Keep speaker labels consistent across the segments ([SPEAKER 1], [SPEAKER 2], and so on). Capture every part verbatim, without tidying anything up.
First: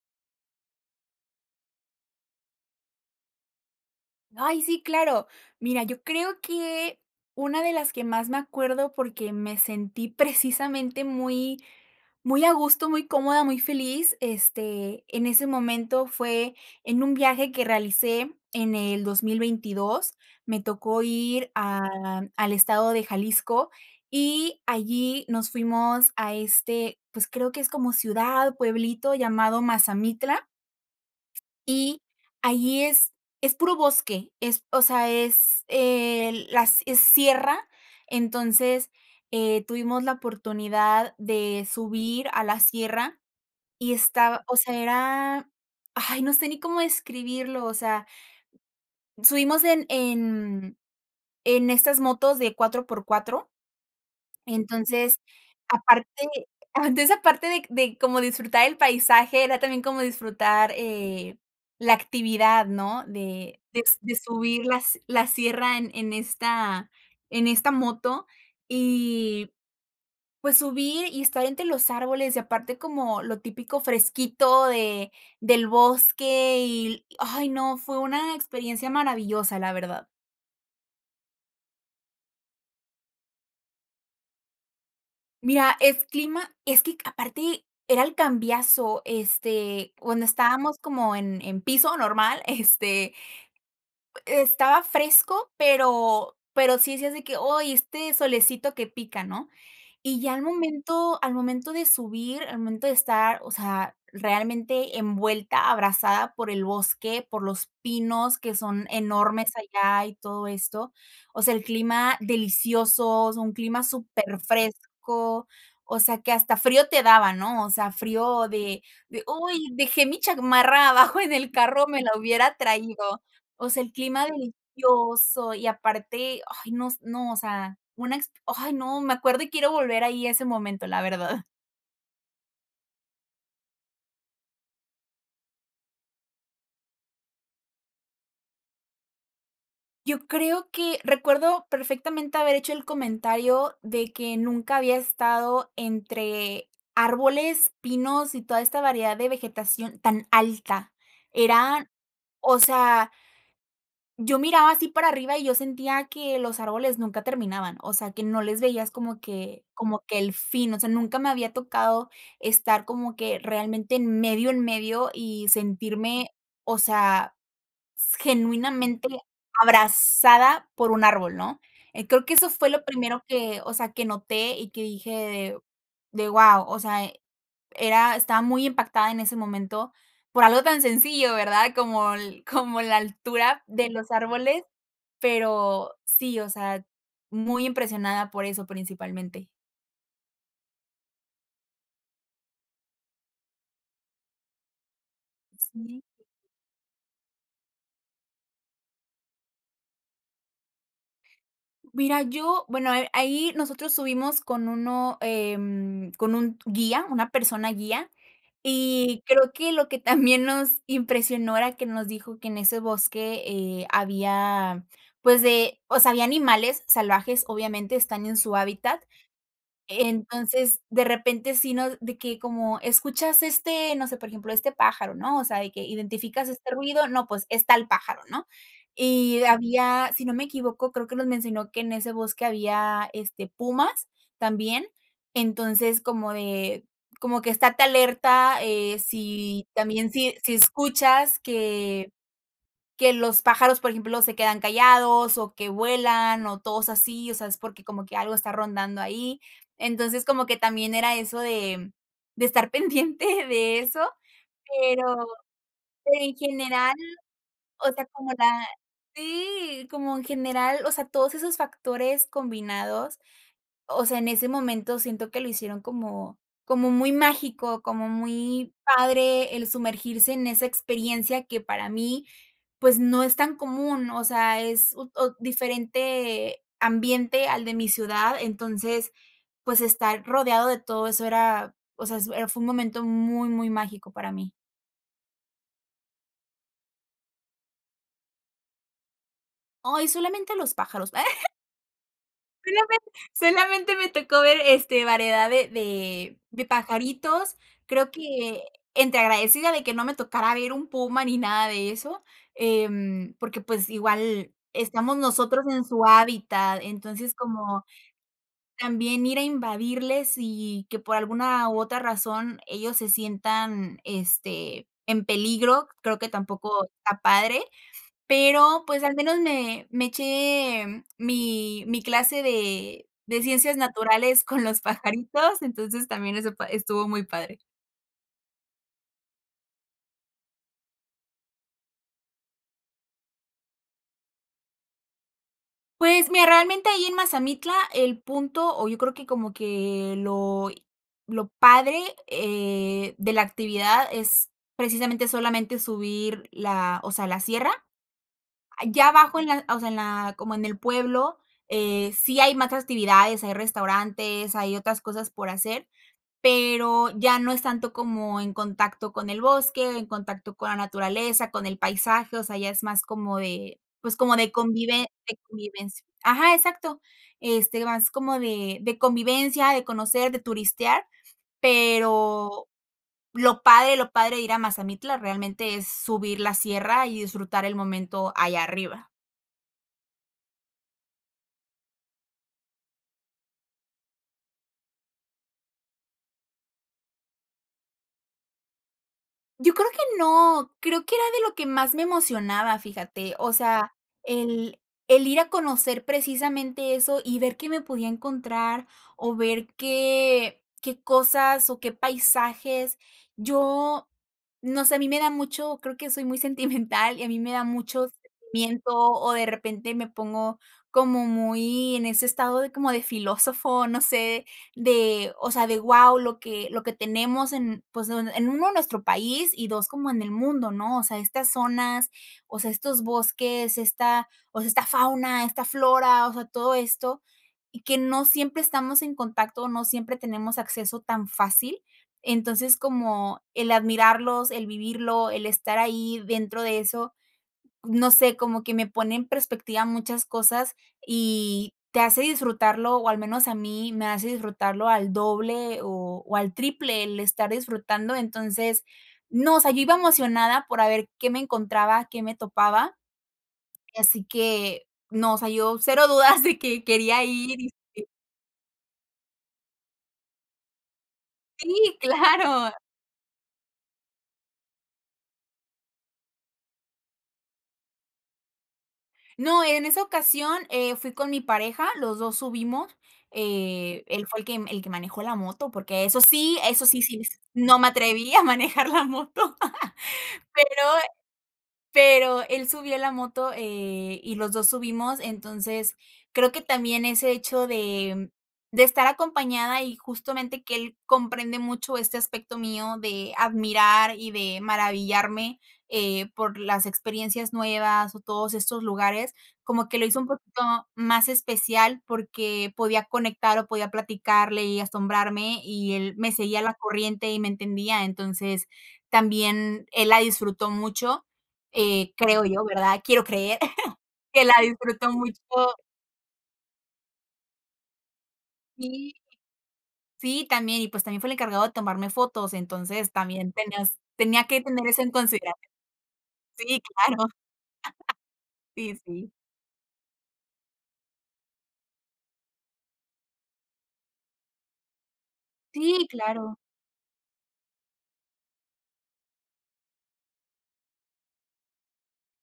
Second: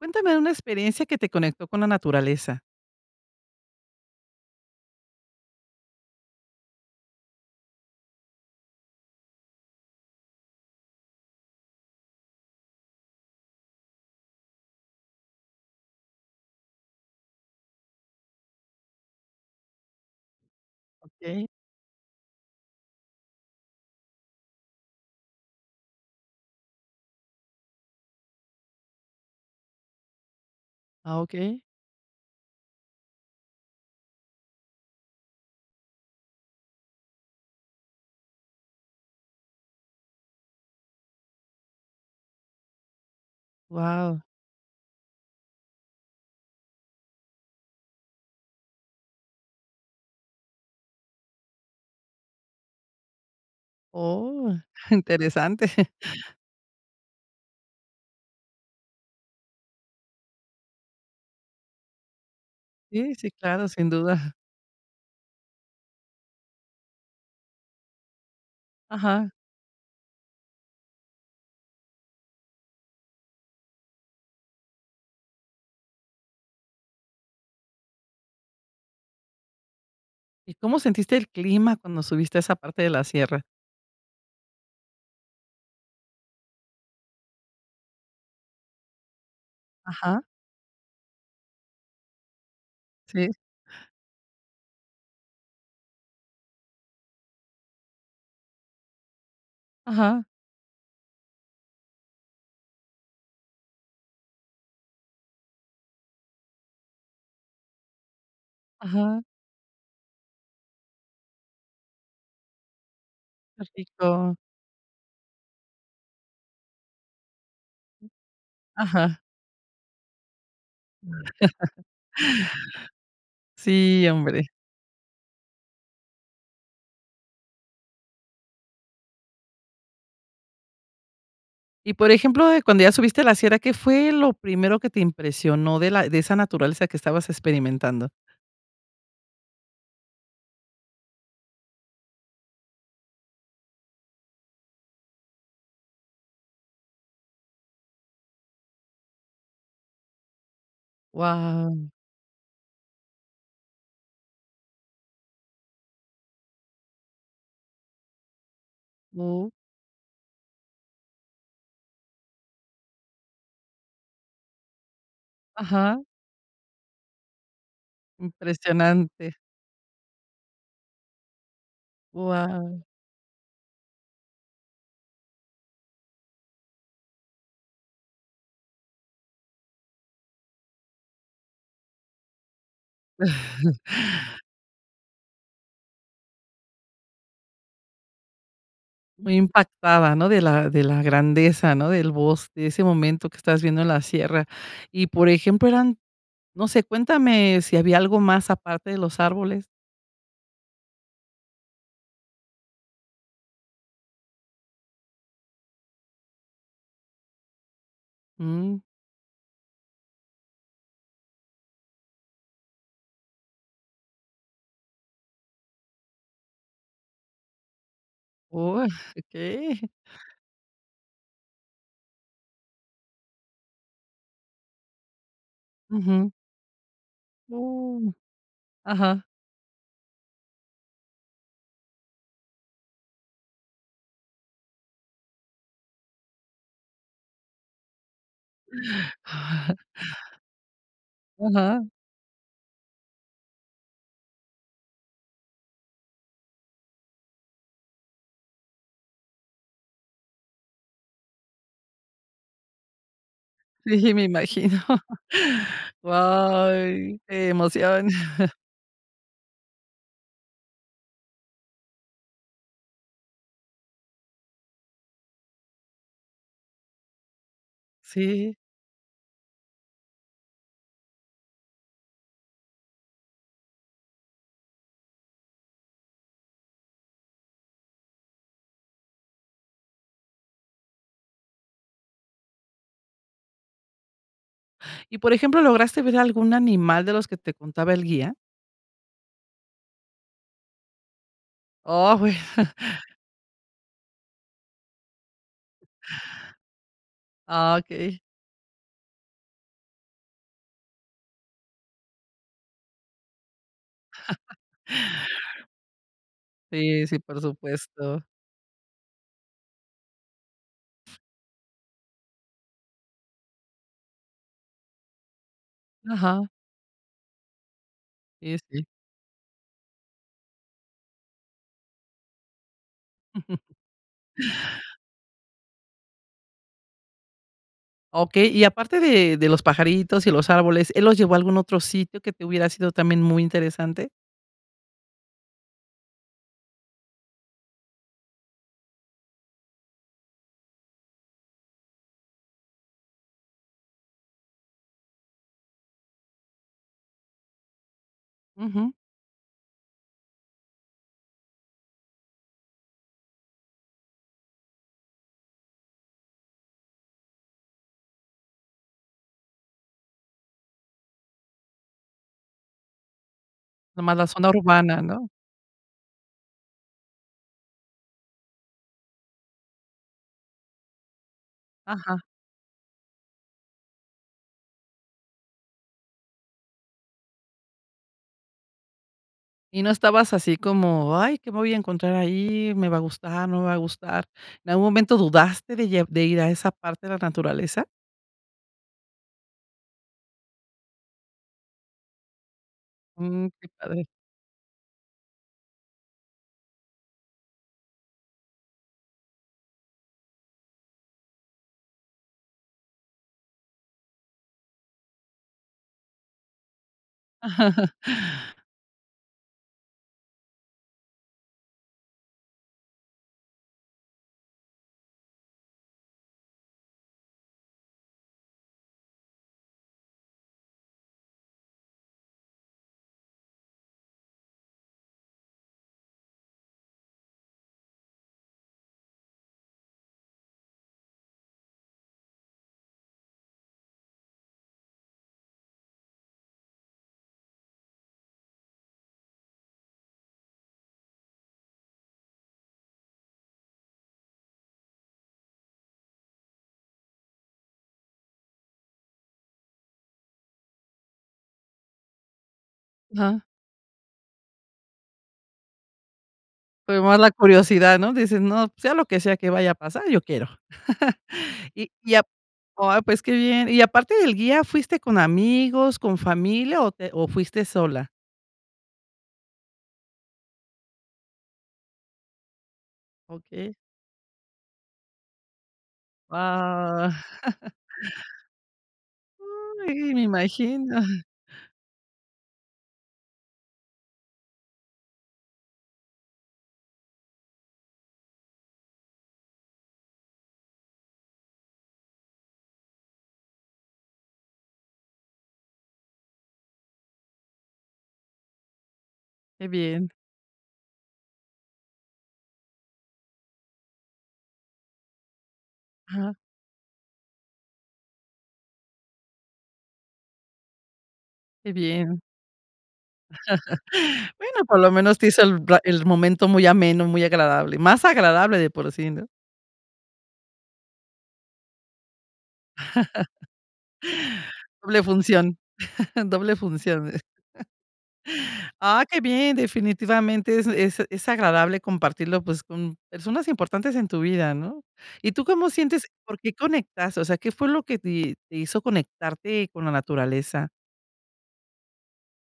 [SPEAKER 1] Cuéntame de una experiencia que te conectó con la naturaleza.
[SPEAKER 2] Ay, sí, claro. Mira, yo creo que una de las que más me acuerdo, porque me sentí, precisamente, muy muy a gusto, muy cómoda, muy feliz, este, en ese momento fue en un viaje que realicé en el dos mil veintidós. Me tocó
[SPEAKER 1] Okey.
[SPEAKER 2] ir a al estado de Jalisco, y allí nos fuimos a este, pues, creo que es como ciudad, pueblito llamado Mazamitla
[SPEAKER 1] Ah, okey.
[SPEAKER 2] y allí es es puro bosque, es o sea, es, el las, eh, sierra, entonces, eh tuvimos la oportunidad de subir a la sierra y
[SPEAKER 1] Guau.
[SPEAKER 2] estaba, o sea, era, ay, no sé ni cómo describirlo, o sea Subimos en en, mm, en estas motos de cuatro por cuatro.
[SPEAKER 1] Oh,
[SPEAKER 2] Entonces,
[SPEAKER 1] interesante.
[SPEAKER 2] aparte Ah, entonces aparte de c de como disfrutar el paisaje, era también como disfrutar, eh, la actividad, ¿no?,
[SPEAKER 1] Sí, sí,
[SPEAKER 2] de
[SPEAKER 1] claro,
[SPEAKER 2] de
[SPEAKER 1] sin
[SPEAKER 2] s de
[SPEAKER 1] duda
[SPEAKER 2] subir las la sierra en esta en esta moto
[SPEAKER 1] Ajá.
[SPEAKER 2] y pues subir y estar entre los árboles y aparte como lo típico fresquito de del bosque y l Ay, no fue una experiencia maravillosa, la verdad.
[SPEAKER 1] ¿Y cómo sentiste el clima cuando subiste a esa parte de la sierra?
[SPEAKER 2] Mira, es clima es que aparte, era el cambiazo. Este,
[SPEAKER 1] Ajá.
[SPEAKER 2] cuando estábamos como en en piso normal, este
[SPEAKER 1] Sí.
[SPEAKER 2] e-estaba fresco, pero pero sí decías de que: "Oy, este solecito que pica", ¿no? Y
[SPEAKER 1] Ajá.
[SPEAKER 2] ya al momento al momento de subir, al momento de estar, o sea, realmente, envuelta, abrazada por el bosque, por los pinos, que son
[SPEAKER 1] Ajá.
[SPEAKER 2] enormes allá, y todo esto. O sea, el clima delicioso, o sea un
[SPEAKER 1] Qué
[SPEAKER 2] clima súper
[SPEAKER 1] rico.
[SPEAKER 2] fresco, o sea, que hasta frío te daba, ¿no? O sea, frío de
[SPEAKER 1] Ajá.
[SPEAKER 2] de: "Uy, dejé mi chamarra, abajo en el carro. Me la hubiera traído". O sea, el
[SPEAKER 1] Sí,
[SPEAKER 2] clima
[SPEAKER 1] hombre.
[SPEAKER 2] delicioso. Y aparte, ay no s no, o sea, una exp Ay, no. Me acuerdo, y quiero volver ahí, a ese momento, la verdad.
[SPEAKER 1] Y, por ejemplo, de cuando ya subiste la sierra, ¿qué fue lo primero que te impresionó, de la de esa naturaleza, que estabas experimentando?
[SPEAKER 2] Yo creo que recuerdo perfectamente, haber hecho el comentario, de que nunca había estado entre árboles, pinos, y toda esta variedad de vegetación, tan alta. Eran
[SPEAKER 1] Guau.
[SPEAKER 2] o sea yo miraba así para arriba, y yo sentía que los árboles nunca terminaban. O sea, que no les veías como que como que el fin. O sea, nunca me había tocado estar como que realmente, en medio, en medio, y
[SPEAKER 1] Ajá.
[SPEAKER 2] sentirme O sea, s genuinamente,
[SPEAKER 1] Impresionante.
[SPEAKER 2] abrazada por un árbol, ¿no? Eh, creo que eso fue
[SPEAKER 1] Guau.
[SPEAKER 2] lo primero que o sea, que noté, y que dije de: "Guau". O sea, era estaba muy impactada, en ese momento, por algo tan sencillo, ¿verdad? Como l como la altura de los árboles. Pero sí, o sea, muy impresionada por eso,
[SPEAKER 1] Muy
[SPEAKER 2] principalmente.
[SPEAKER 1] impactada, ¿no? De la de la grandeza, ¿no?, del bosque. De ese momento que estabas viviendo en la sierra. Y por ejemplo, eran
[SPEAKER 2] Sí.
[SPEAKER 1] no sé. Cuéntame, si había algo más, aparte de los árboles.
[SPEAKER 2] Mira, yo bueno, eh, ahí nosotros subimos con uno em, con un guía, una persona guía,
[SPEAKER 1] Mm.
[SPEAKER 2] y creo que, lo que también nos impresionó era que nos dijo que, en ese bosque, eh, había, pues, de o sea, había animales salvajes, obviamente, están en su
[SPEAKER 1] Uy,
[SPEAKER 2] hábitat,
[SPEAKER 1] okey.
[SPEAKER 2] entonces, de repente, sí nos de que como: "¿Escuchas este, no sé, por ejemplo, este pájaro?", ¿no?, o sea, de que:
[SPEAKER 1] Ujú.
[SPEAKER 2] "¿identificas este ruido?, no, pues, es tal
[SPEAKER 1] Uh.
[SPEAKER 2] pájaro", ¿no?
[SPEAKER 1] Ajá.
[SPEAKER 2] Y había, si no me equivoco, creo que nos mencionó que en ese bosque había, este, pumas, también, entonces, como de como que estate alerta, eh, si, también si si escuchas
[SPEAKER 1] Ajá.
[SPEAKER 2] que que los pájaros, por ejemplo, se quedan callados, o que vuelan, o todos así, o sea es porque como que algo está rondando ahí, entonces, como que también era eso de de estar pendiente de eso,
[SPEAKER 1] Sí, si me imagino.
[SPEAKER 2] pero en general,
[SPEAKER 1] Guay, qué
[SPEAKER 2] o sea
[SPEAKER 1] emoción.
[SPEAKER 2] como la Sí, como en general, o sea, todos esos factores combinados, o sea, en ese momento siento que lo hicieron como como muy mágico, como
[SPEAKER 1] Sí.
[SPEAKER 2] muy padre, el sumergirse en esa experiencia que para mí, pues no es tan común, o sea, es ut ot diferente ambiente al de mi ciudad, entonces, pues, estar rodeado de todo eso era, o sea, es, eh, fue un momento muy, muy mágico, para mí.
[SPEAKER 1] Y, por ejemplo, ¿lograste ver algún animal de los que te contaba el guía?
[SPEAKER 2] Ay, solamente los pájaros.
[SPEAKER 1] Oh, bueno.
[SPEAKER 2] Solamen solamente me tocó ver, este, variedad de de de pajaritos.
[SPEAKER 1] Ah,
[SPEAKER 2] Creo
[SPEAKER 1] okey.
[SPEAKER 2] que, entré agradecida de que no me tocara ver un puma, ni nada de eso, em, porque, pues, igual estamos nosotros en su hábitat.
[SPEAKER 1] Sí, sí,
[SPEAKER 2] Entonces,
[SPEAKER 1] por
[SPEAKER 2] como
[SPEAKER 1] supuesto.
[SPEAKER 2] también ir a invadirles y y que, por alguna u otra razón, ellos se sientan, este, en peligro, creo que
[SPEAKER 1] Ajá.
[SPEAKER 2] tampoco está padre,
[SPEAKER 1] Sí,
[SPEAKER 2] pero,
[SPEAKER 1] sí.
[SPEAKER 2] pues, al menos me me eché mi mi clase de de ciencias naturales con los pajaritos, entonces también eso pa estuvo muy padre.
[SPEAKER 1] Okey. Y aparte de de los pajaritos y los árboles, ¿él los llevó a algún otro sitio que te hubiera sido también muy interesante?
[SPEAKER 2] Pues, mira, realmente ahí, en Mazamitla, el punto, o yo creo que como que lo, eh, lo padre, eh, de la actividad es, precisamente, solamente subir la, o sea, la sierra.
[SPEAKER 1] Ujú.
[SPEAKER 2] Ya abajo, en la, o sea, en la como en el pueblo, eh, sí hay más actividades, hay restaurantes, hay otras cosas por hacer, pero ya no es tanto como en contacto con el bosque, en contacto con la naturaleza, con el paisaje, o sea, ya es más como de,
[SPEAKER 1] Nada más
[SPEAKER 2] pues,
[SPEAKER 1] la
[SPEAKER 2] como
[SPEAKER 1] zona
[SPEAKER 2] de
[SPEAKER 1] urbana,
[SPEAKER 2] convive
[SPEAKER 1] ¿no?
[SPEAKER 2] de convivencia. Ajá, exacto. Este, más como de de convivencia, de conocer, de turistear,
[SPEAKER 1] Ajá.
[SPEAKER 2] pero lo padre lo padre de ir a Mazamitla, realmente, es subir la sierra y disfrutar el momento allá arriba.
[SPEAKER 1] ¿Y no estabas así como ay, qué me voy a encontrar ahí? ¿Me va a gustar, no me va a gustar? ¿En algún momento dudaste de llev de ir a esa parte de la naturaleza?
[SPEAKER 2] Yo creo que no, creo que era de lo que más me emocionaba, fíjate,
[SPEAKER 1] Mm,
[SPEAKER 2] o
[SPEAKER 1] qué
[SPEAKER 2] sea,
[SPEAKER 1] padre.
[SPEAKER 2] el el ir a conocer precisamente eso y ver qué me podía encontrar, o ver qué qué cosas o qué paisajes. Yo, no sé, a mí me da mucho, creo que soy muy sentimental y a mí me da mucho sentimiento, o de repente me pongo como muy en ese estado de como de filósofo, no sé, de, o sea, de wao, lo que lo que tenemos en, pues, en uno nuestro país y dos como en el mundo, ¿no? O sea, estas zonas, o sea, estos bosques, esta, o sea, esta fauna, esta flora, o sea, todo esto, y que no siempre estamos en contacto, no siempre tenemos acceso tan fácil. Entonces, como el admirarlos, el vivirlo, el estar ahí dentro de eso, no sé, como que me pone en perspectiva muchas cosas y te hace disfrutarlo o al menos a mí, me hace disfrutarlo al doble o o al triple el estar disfrutando, entonces, no, o sea, yo iba emocionada por a ver qué me encontraba, qué me topaba
[SPEAKER 1] Ajá.
[SPEAKER 2] y así que no, o sea, yo cero dudas de que
[SPEAKER 1] Primero
[SPEAKER 2] quería
[SPEAKER 1] la
[SPEAKER 2] ir y
[SPEAKER 1] curiosidad, ¿no? Dices, no, sea lo que sea que vaya a pasar, yo quiero. Y
[SPEAKER 2] Sí,
[SPEAKER 1] y a,
[SPEAKER 2] claro.
[SPEAKER 1] pues, ah, pues, qué bien. Y aparte del guía, ¿fuiste con amigos, con familia o te o fuiste sola?
[SPEAKER 2] No, en esa ocasión, eh, fui con mi pareja, los dos subimos,
[SPEAKER 1] Okey.
[SPEAKER 2] eh, él fue el que el que manejó la moto porque eso sí, eso sí
[SPEAKER 1] Wao.
[SPEAKER 2] sí no me atreví a manejar la moto
[SPEAKER 1] Ay, me
[SPEAKER 2] pero
[SPEAKER 1] imagino.
[SPEAKER 2] pero él subió la moto, eh, y los dos subimos, entonces, creo que también ese hecho de de estar acompañada y justamente que él comprende mucho este aspecto mío de admirar y de maravillarme, eh, por las experiencias nuevas o todos estos lugares,
[SPEAKER 1] Qué
[SPEAKER 2] como que lo
[SPEAKER 1] bien.
[SPEAKER 2] hizo un poquito más especial porque podía conectar o podía platicarle y asombrarme, y él me
[SPEAKER 1] Ah.
[SPEAKER 2] seguía la corriente y me entendía. Entonces, también él la disfrutó mucho,
[SPEAKER 1] Qué
[SPEAKER 2] eh,
[SPEAKER 1] bien.
[SPEAKER 2] creo yo ¿verdad? Quiero creer que la
[SPEAKER 1] Bueno, por lo
[SPEAKER 2] disfrutó
[SPEAKER 1] menos te hizo el
[SPEAKER 2] mucho
[SPEAKER 1] ra el momento muy ameno, muy agradable, más agradable de por sí,
[SPEAKER 2] Sí.
[SPEAKER 1] ¿no?
[SPEAKER 2] Sí también y, pues, también fue el encargado de tomarme fotos, entonces, también tenías tenía que tener eso
[SPEAKER 1] Doble
[SPEAKER 2] en consideración.
[SPEAKER 1] función doble
[SPEAKER 2] Sí
[SPEAKER 1] función.
[SPEAKER 2] claro. Sí,
[SPEAKER 1] ¡Ah, qué
[SPEAKER 2] sí.
[SPEAKER 1] bien! Definitivamente es es es agradable compartirlo, pues, con personas importantes en tu vida, ¿no? ¿Y tú cómo sientes?
[SPEAKER 2] Sí,
[SPEAKER 1] ¿Por qué
[SPEAKER 2] claro.
[SPEAKER 1] conectas? O sea, ¿qué fue lo que te te hizo conectarte con la naturaleza?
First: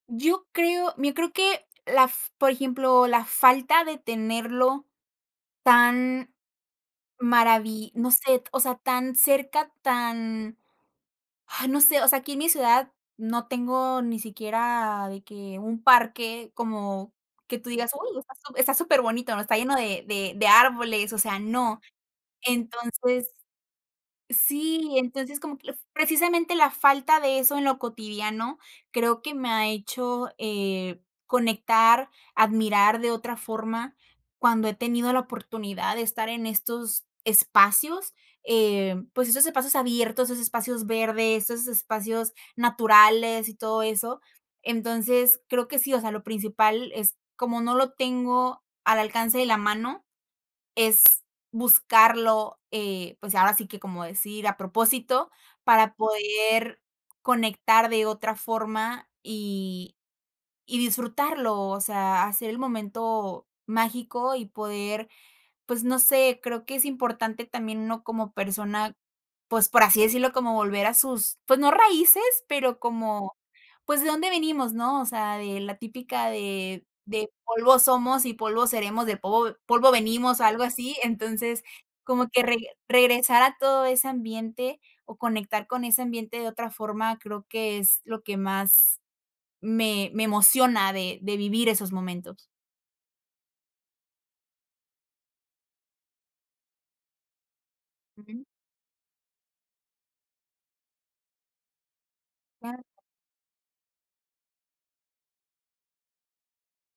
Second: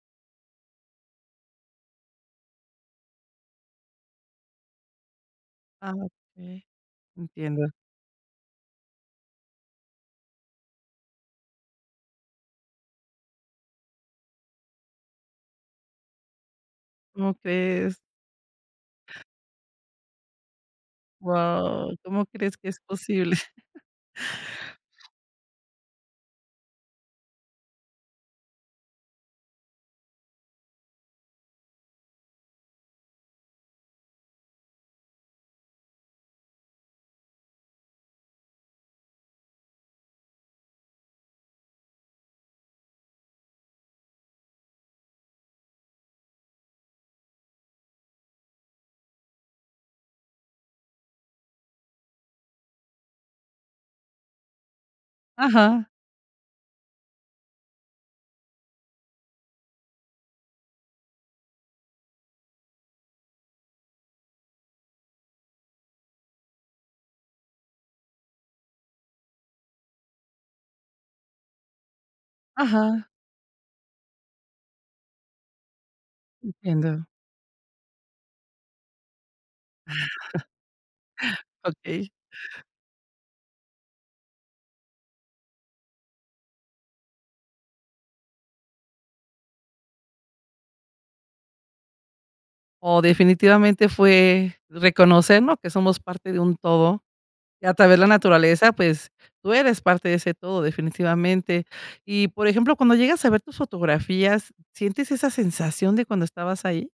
[SPEAKER 2] Yo creo mira yo creo que la f por ejemplo, la falta de tenerlo
[SPEAKER 1] Ah,
[SPEAKER 2] tan
[SPEAKER 1] okey. Entiendo.
[SPEAKER 2] maravi no sé, t o sea, tan cerca, tan, ah, no sé, o sea, aquí en mi ciudad no tengo ni siquiera de que un parque como
[SPEAKER 1] Cómo
[SPEAKER 2] que tú digas:
[SPEAKER 1] crees.
[SPEAKER 2] "Uy, está su está superbonito, ¿no? está lleno de de de árboles", o sea, no.
[SPEAKER 1] Wow, cómo crees que es
[SPEAKER 2] Entonces
[SPEAKER 1] posible.
[SPEAKER 2] Sí, entonces, como que la f precisamente la falta de eso en lo cotidiano creo que me ha hecho, eh, conectar, admirar de otra forma cuando he tenido la oportunidad de estar en estos espacios, eh, pues, esos espacios abiertos, esos espacios verdes, esos espacios naturales y todo eso. Entonces, creo que sí, o sea, lo principal es como no lo tengo al alcance de la mano, es buscarlo, eh, pues, ahora sí que como decir, a propósito,
[SPEAKER 1] Ajá.
[SPEAKER 2] para poder conectar de otra forma, y y disfrutarlo, o sea, hacer el momento mágico, y poder, pues, no sé, creo que es importante también uno como persona, pues, por así decirlo, como volver a sus, pues, no raíces, pero
[SPEAKER 1] Ajá.
[SPEAKER 2] como, pues, ¿de dónde venimos?, ¿no?, o sea, de la típica de
[SPEAKER 1] Entiendo.
[SPEAKER 2] de polvo somos y polvo seremos, de povo polvo venimos, algo así, entonces,
[SPEAKER 1] Okey.
[SPEAKER 2] como que reg regresar a todo ese ambiente o conectar con ese ambiente de otra forma creo que es lo que más me me emociona de de vivir esos momentos.
[SPEAKER 1] Oh, definitivamente fue, reconocer, ¿no?, que somos parte de un todo, y a través de la
[SPEAKER 2] Ujú.
[SPEAKER 1] naturaleza, pues, tú eres parte de ese todo definitivamente, y por ejemplo,
[SPEAKER 2] Claro.
[SPEAKER 1] cuando llegas a ver tus fotografías, ¿sientes esa sensación de cuando estabas ahí?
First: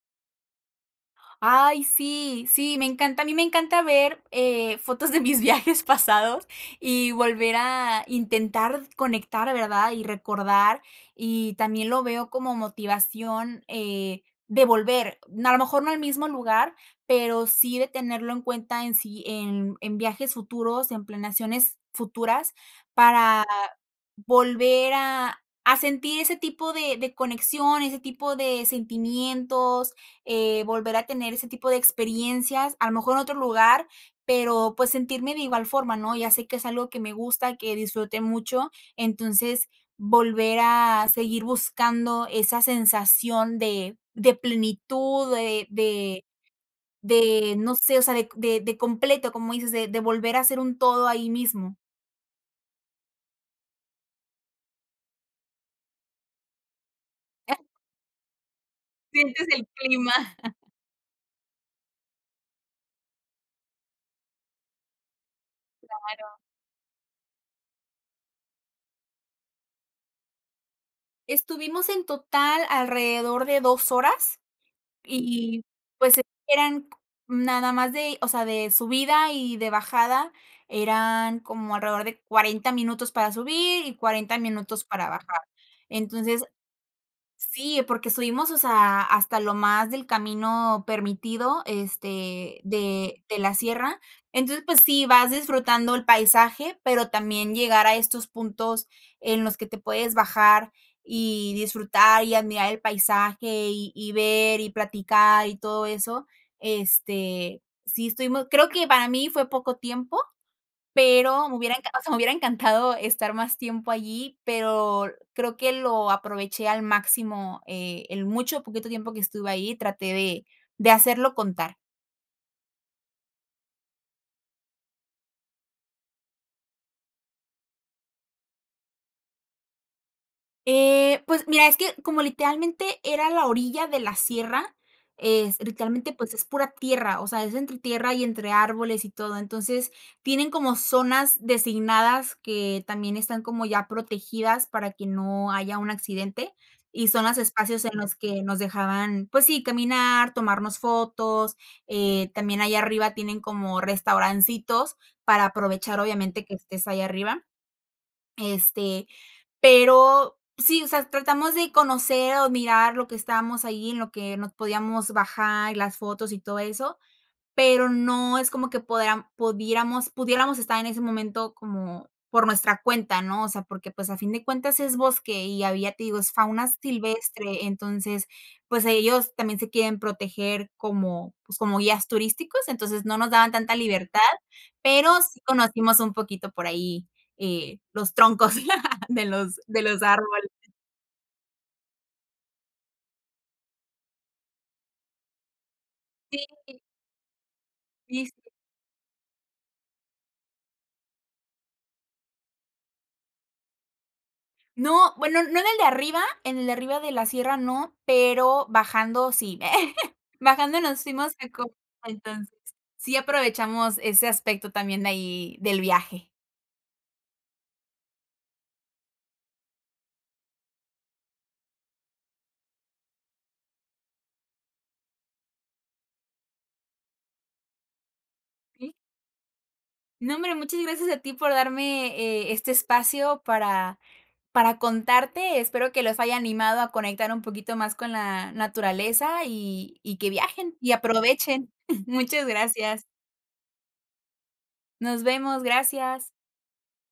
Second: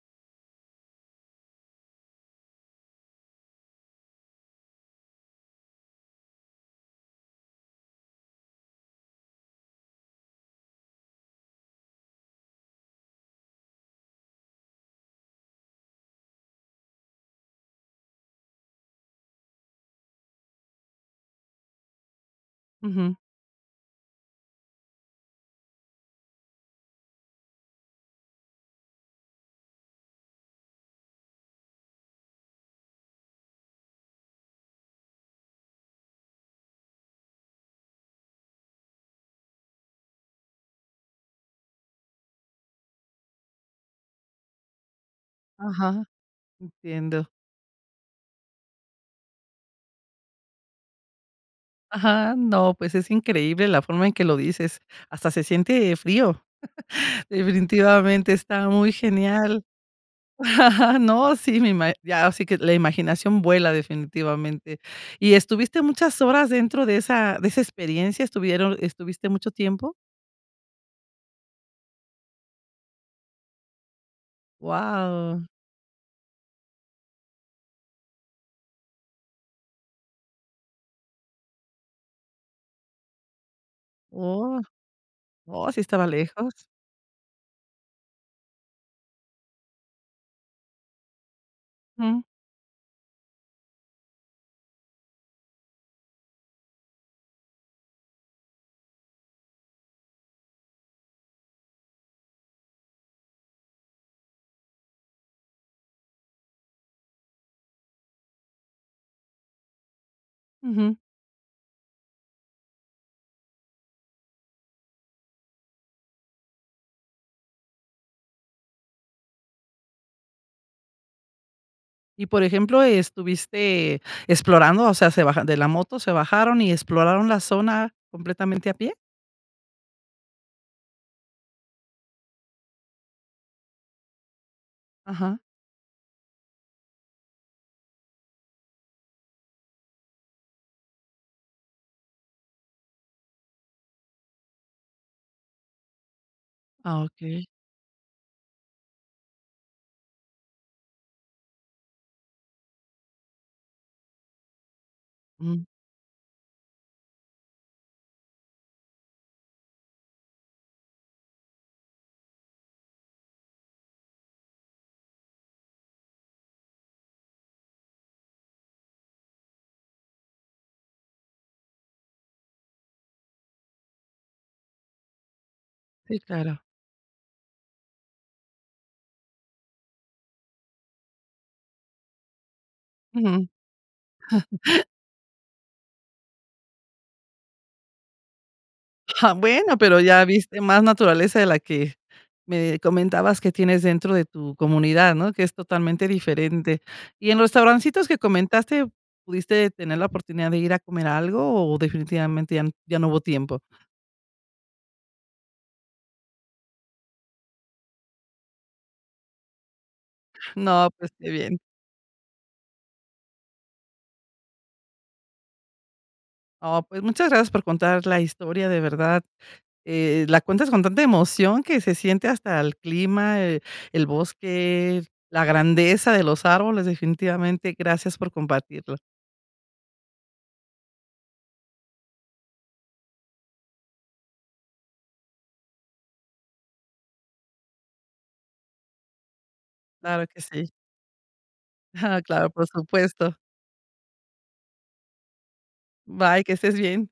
[SPEAKER 2] Ay sí, sí, me encanta, a mí me encanta ver, eh, fotos de mis viajes pasados, y volver a intentar conectar, ¿verdad?, y recordar, y también lo veo como motivación, eh, de volver, a lo mejor no al mismo lugar, pero sí de tenerlo en cuenta en sí, en en viajes futuros, en planeaciones futuras,
[SPEAKER 1] Ujú.
[SPEAKER 2] para volver a a sentir ese tipo de de conexión, ese tipo de sentimientos, eh, volver a tener ese tipo de experiencias, a lo mejor en otro lugar, pero, pues sentirme de igual forma, ¿no?, ya sé que es algo que me gusta, que disfruté mucho, entonces, volver a seguir buscando esa sensación de de plenitud de
[SPEAKER 1] Ajá,
[SPEAKER 2] de
[SPEAKER 1] entiendo.
[SPEAKER 2] de no sé, o sea, de de completo, como dices, de de volver a hacer un todo ahí mismo.
[SPEAKER 1] Ajá, no, pues, es increíble la forma en que lo dices, hasta se siente frío,
[SPEAKER 2] Eh
[SPEAKER 1] definitivamente está muy
[SPEAKER 2] Sientes
[SPEAKER 1] genial,
[SPEAKER 2] el clima.
[SPEAKER 1] no, sí, me ima ya, sí que la imaginación vuela, definitivamente, ¿y estuviste muchas
[SPEAKER 2] Claro.
[SPEAKER 1] horas dentro de esa de esa experiencia, estuvieron estuviste mucho tiempo?
[SPEAKER 2] Estuvimos en total alrededor de dos horas
[SPEAKER 1] Guau.
[SPEAKER 2] y, pues, eran co nada más de, o sea, de subida y de bajada, eran como alrededor de cuarenta minutos para subir y cuarenta
[SPEAKER 1] Oh,
[SPEAKER 2] minutos para bajar,
[SPEAKER 1] oh, sí estaba
[SPEAKER 2] entonces
[SPEAKER 1] lejos.
[SPEAKER 2] Sí, porque subimos, o sea, hasta lo más del camino permitido,
[SPEAKER 1] Mm.
[SPEAKER 2] este, de de la sierra. Entonces, pues, sí, vas disfrutando el paisaje, pero también llegar a estos puntos en los que te puedes bajar y disfrutar y admirar el paisaje, y y ver y platicar y todo eso. Este, sí estuvimos creo que para mí fue poco tiempo,
[SPEAKER 1] Ujú.
[SPEAKER 2] pero me hubiera encan o sea, me hubiera encantado estar más tiempo allí, pero creo que lo aproveché al máximo, eh, el mucho o poquito tiempo que estuve ahí, traté de de hacerlo contar.
[SPEAKER 1] Y por ejemplo, ¿estuviste explorando, o sea, se bajan de la moto, se bajaron y exploraron la zona completamente a pie?
[SPEAKER 2] Eh, pues, mira, es que como, literalmente, era la orilla de la sierra,
[SPEAKER 1] Ajá.
[SPEAKER 2] es literalmente, pues, es pura tierra, o sea, es entre tierra y entre árboles y todo, entonces, tienen como zonas designadas que también están como ya protegidas para que no haya un accidente
[SPEAKER 1] Ah,
[SPEAKER 2] y son los
[SPEAKER 1] okey.
[SPEAKER 2] espacios en los que nos dejaban, pues, sí, caminar, tomarnos fotos, eh, también allá arriba tienen como restaurancitos para
[SPEAKER 1] Ujú.
[SPEAKER 2] aprovechar, obviamente, que estés ahí arriba. Este, pero, sí, o sea, tratamos de conocer o mirar lo que estamos ahí en lo que nos podíamos bajar y las fotos y todo eso, pero no es como que podeam pudiéramos pudiéramos estar en ese momento como por nuestra cuenta, ¿no? O sea, porque, pues, a fin de cuentas, es bosque y había, te digo,
[SPEAKER 1] Sí,
[SPEAKER 2] es
[SPEAKER 1] claro.
[SPEAKER 2] fauna silvestre, entonces, pues, ahí ellos también se quieren proteger como, pues, como guías turísticos, entonces no nos
[SPEAKER 1] Ujú.
[SPEAKER 2] daban tanta libertad, pero sí conocimos un poquito por ahí, eh, los troncos de los
[SPEAKER 1] Bueno,
[SPEAKER 2] de
[SPEAKER 1] pero
[SPEAKER 2] los
[SPEAKER 1] ya
[SPEAKER 2] árboles.
[SPEAKER 1] viste más naturaleza de la que me comentabas que tienes dentro de tu comunidad, ¿no?, que es totalmente
[SPEAKER 2] Sí.
[SPEAKER 1] diferente. ¿Y en los restaurancitos que
[SPEAKER 2] Y sí
[SPEAKER 1] comentaste, pudiste tener la oportunidad de ir a comer algo o, definitivamente, ya no ya no hubo tiempo?
[SPEAKER 2] No, bueno, no en el de arriba, en el de arriba de la sierra, no, pero bajando, sí, bajando
[SPEAKER 1] No,
[SPEAKER 2] nos
[SPEAKER 1] pues, que
[SPEAKER 2] fuimos a
[SPEAKER 1] bien.
[SPEAKER 2] co entonces, sí aprovechamos ese aspecto también de ahí del viaje.
[SPEAKER 1] Oh, pues, muchas gracias por contar la historia, de verdad, eh, la cuentas con tanta emoción que se siente hasta el clima, eh, el bosque, la grandeza de los árboles, definitivamente, gracias por
[SPEAKER 2] Sí.
[SPEAKER 1] compartirlo.
[SPEAKER 2] No, hombre, muchas gracias a ti por darme, eh, este espacio para para contarte, espero que los haya animado a conectar un poquito más con la naturaleza y y
[SPEAKER 1] Claro
[SPEAKER 2] que
[SPEAKER 1] que sí.
[SPEAKER 2] viajen y aprovechen, muchas
[SPEAKER 1] Claro, por
[SPEAKER 2] gracias.
[SPEAKER 1] supuesto.
[SPEAKER 2] Nos vemos, gracias.
[SPEAKER 1] Bye, que estés bien.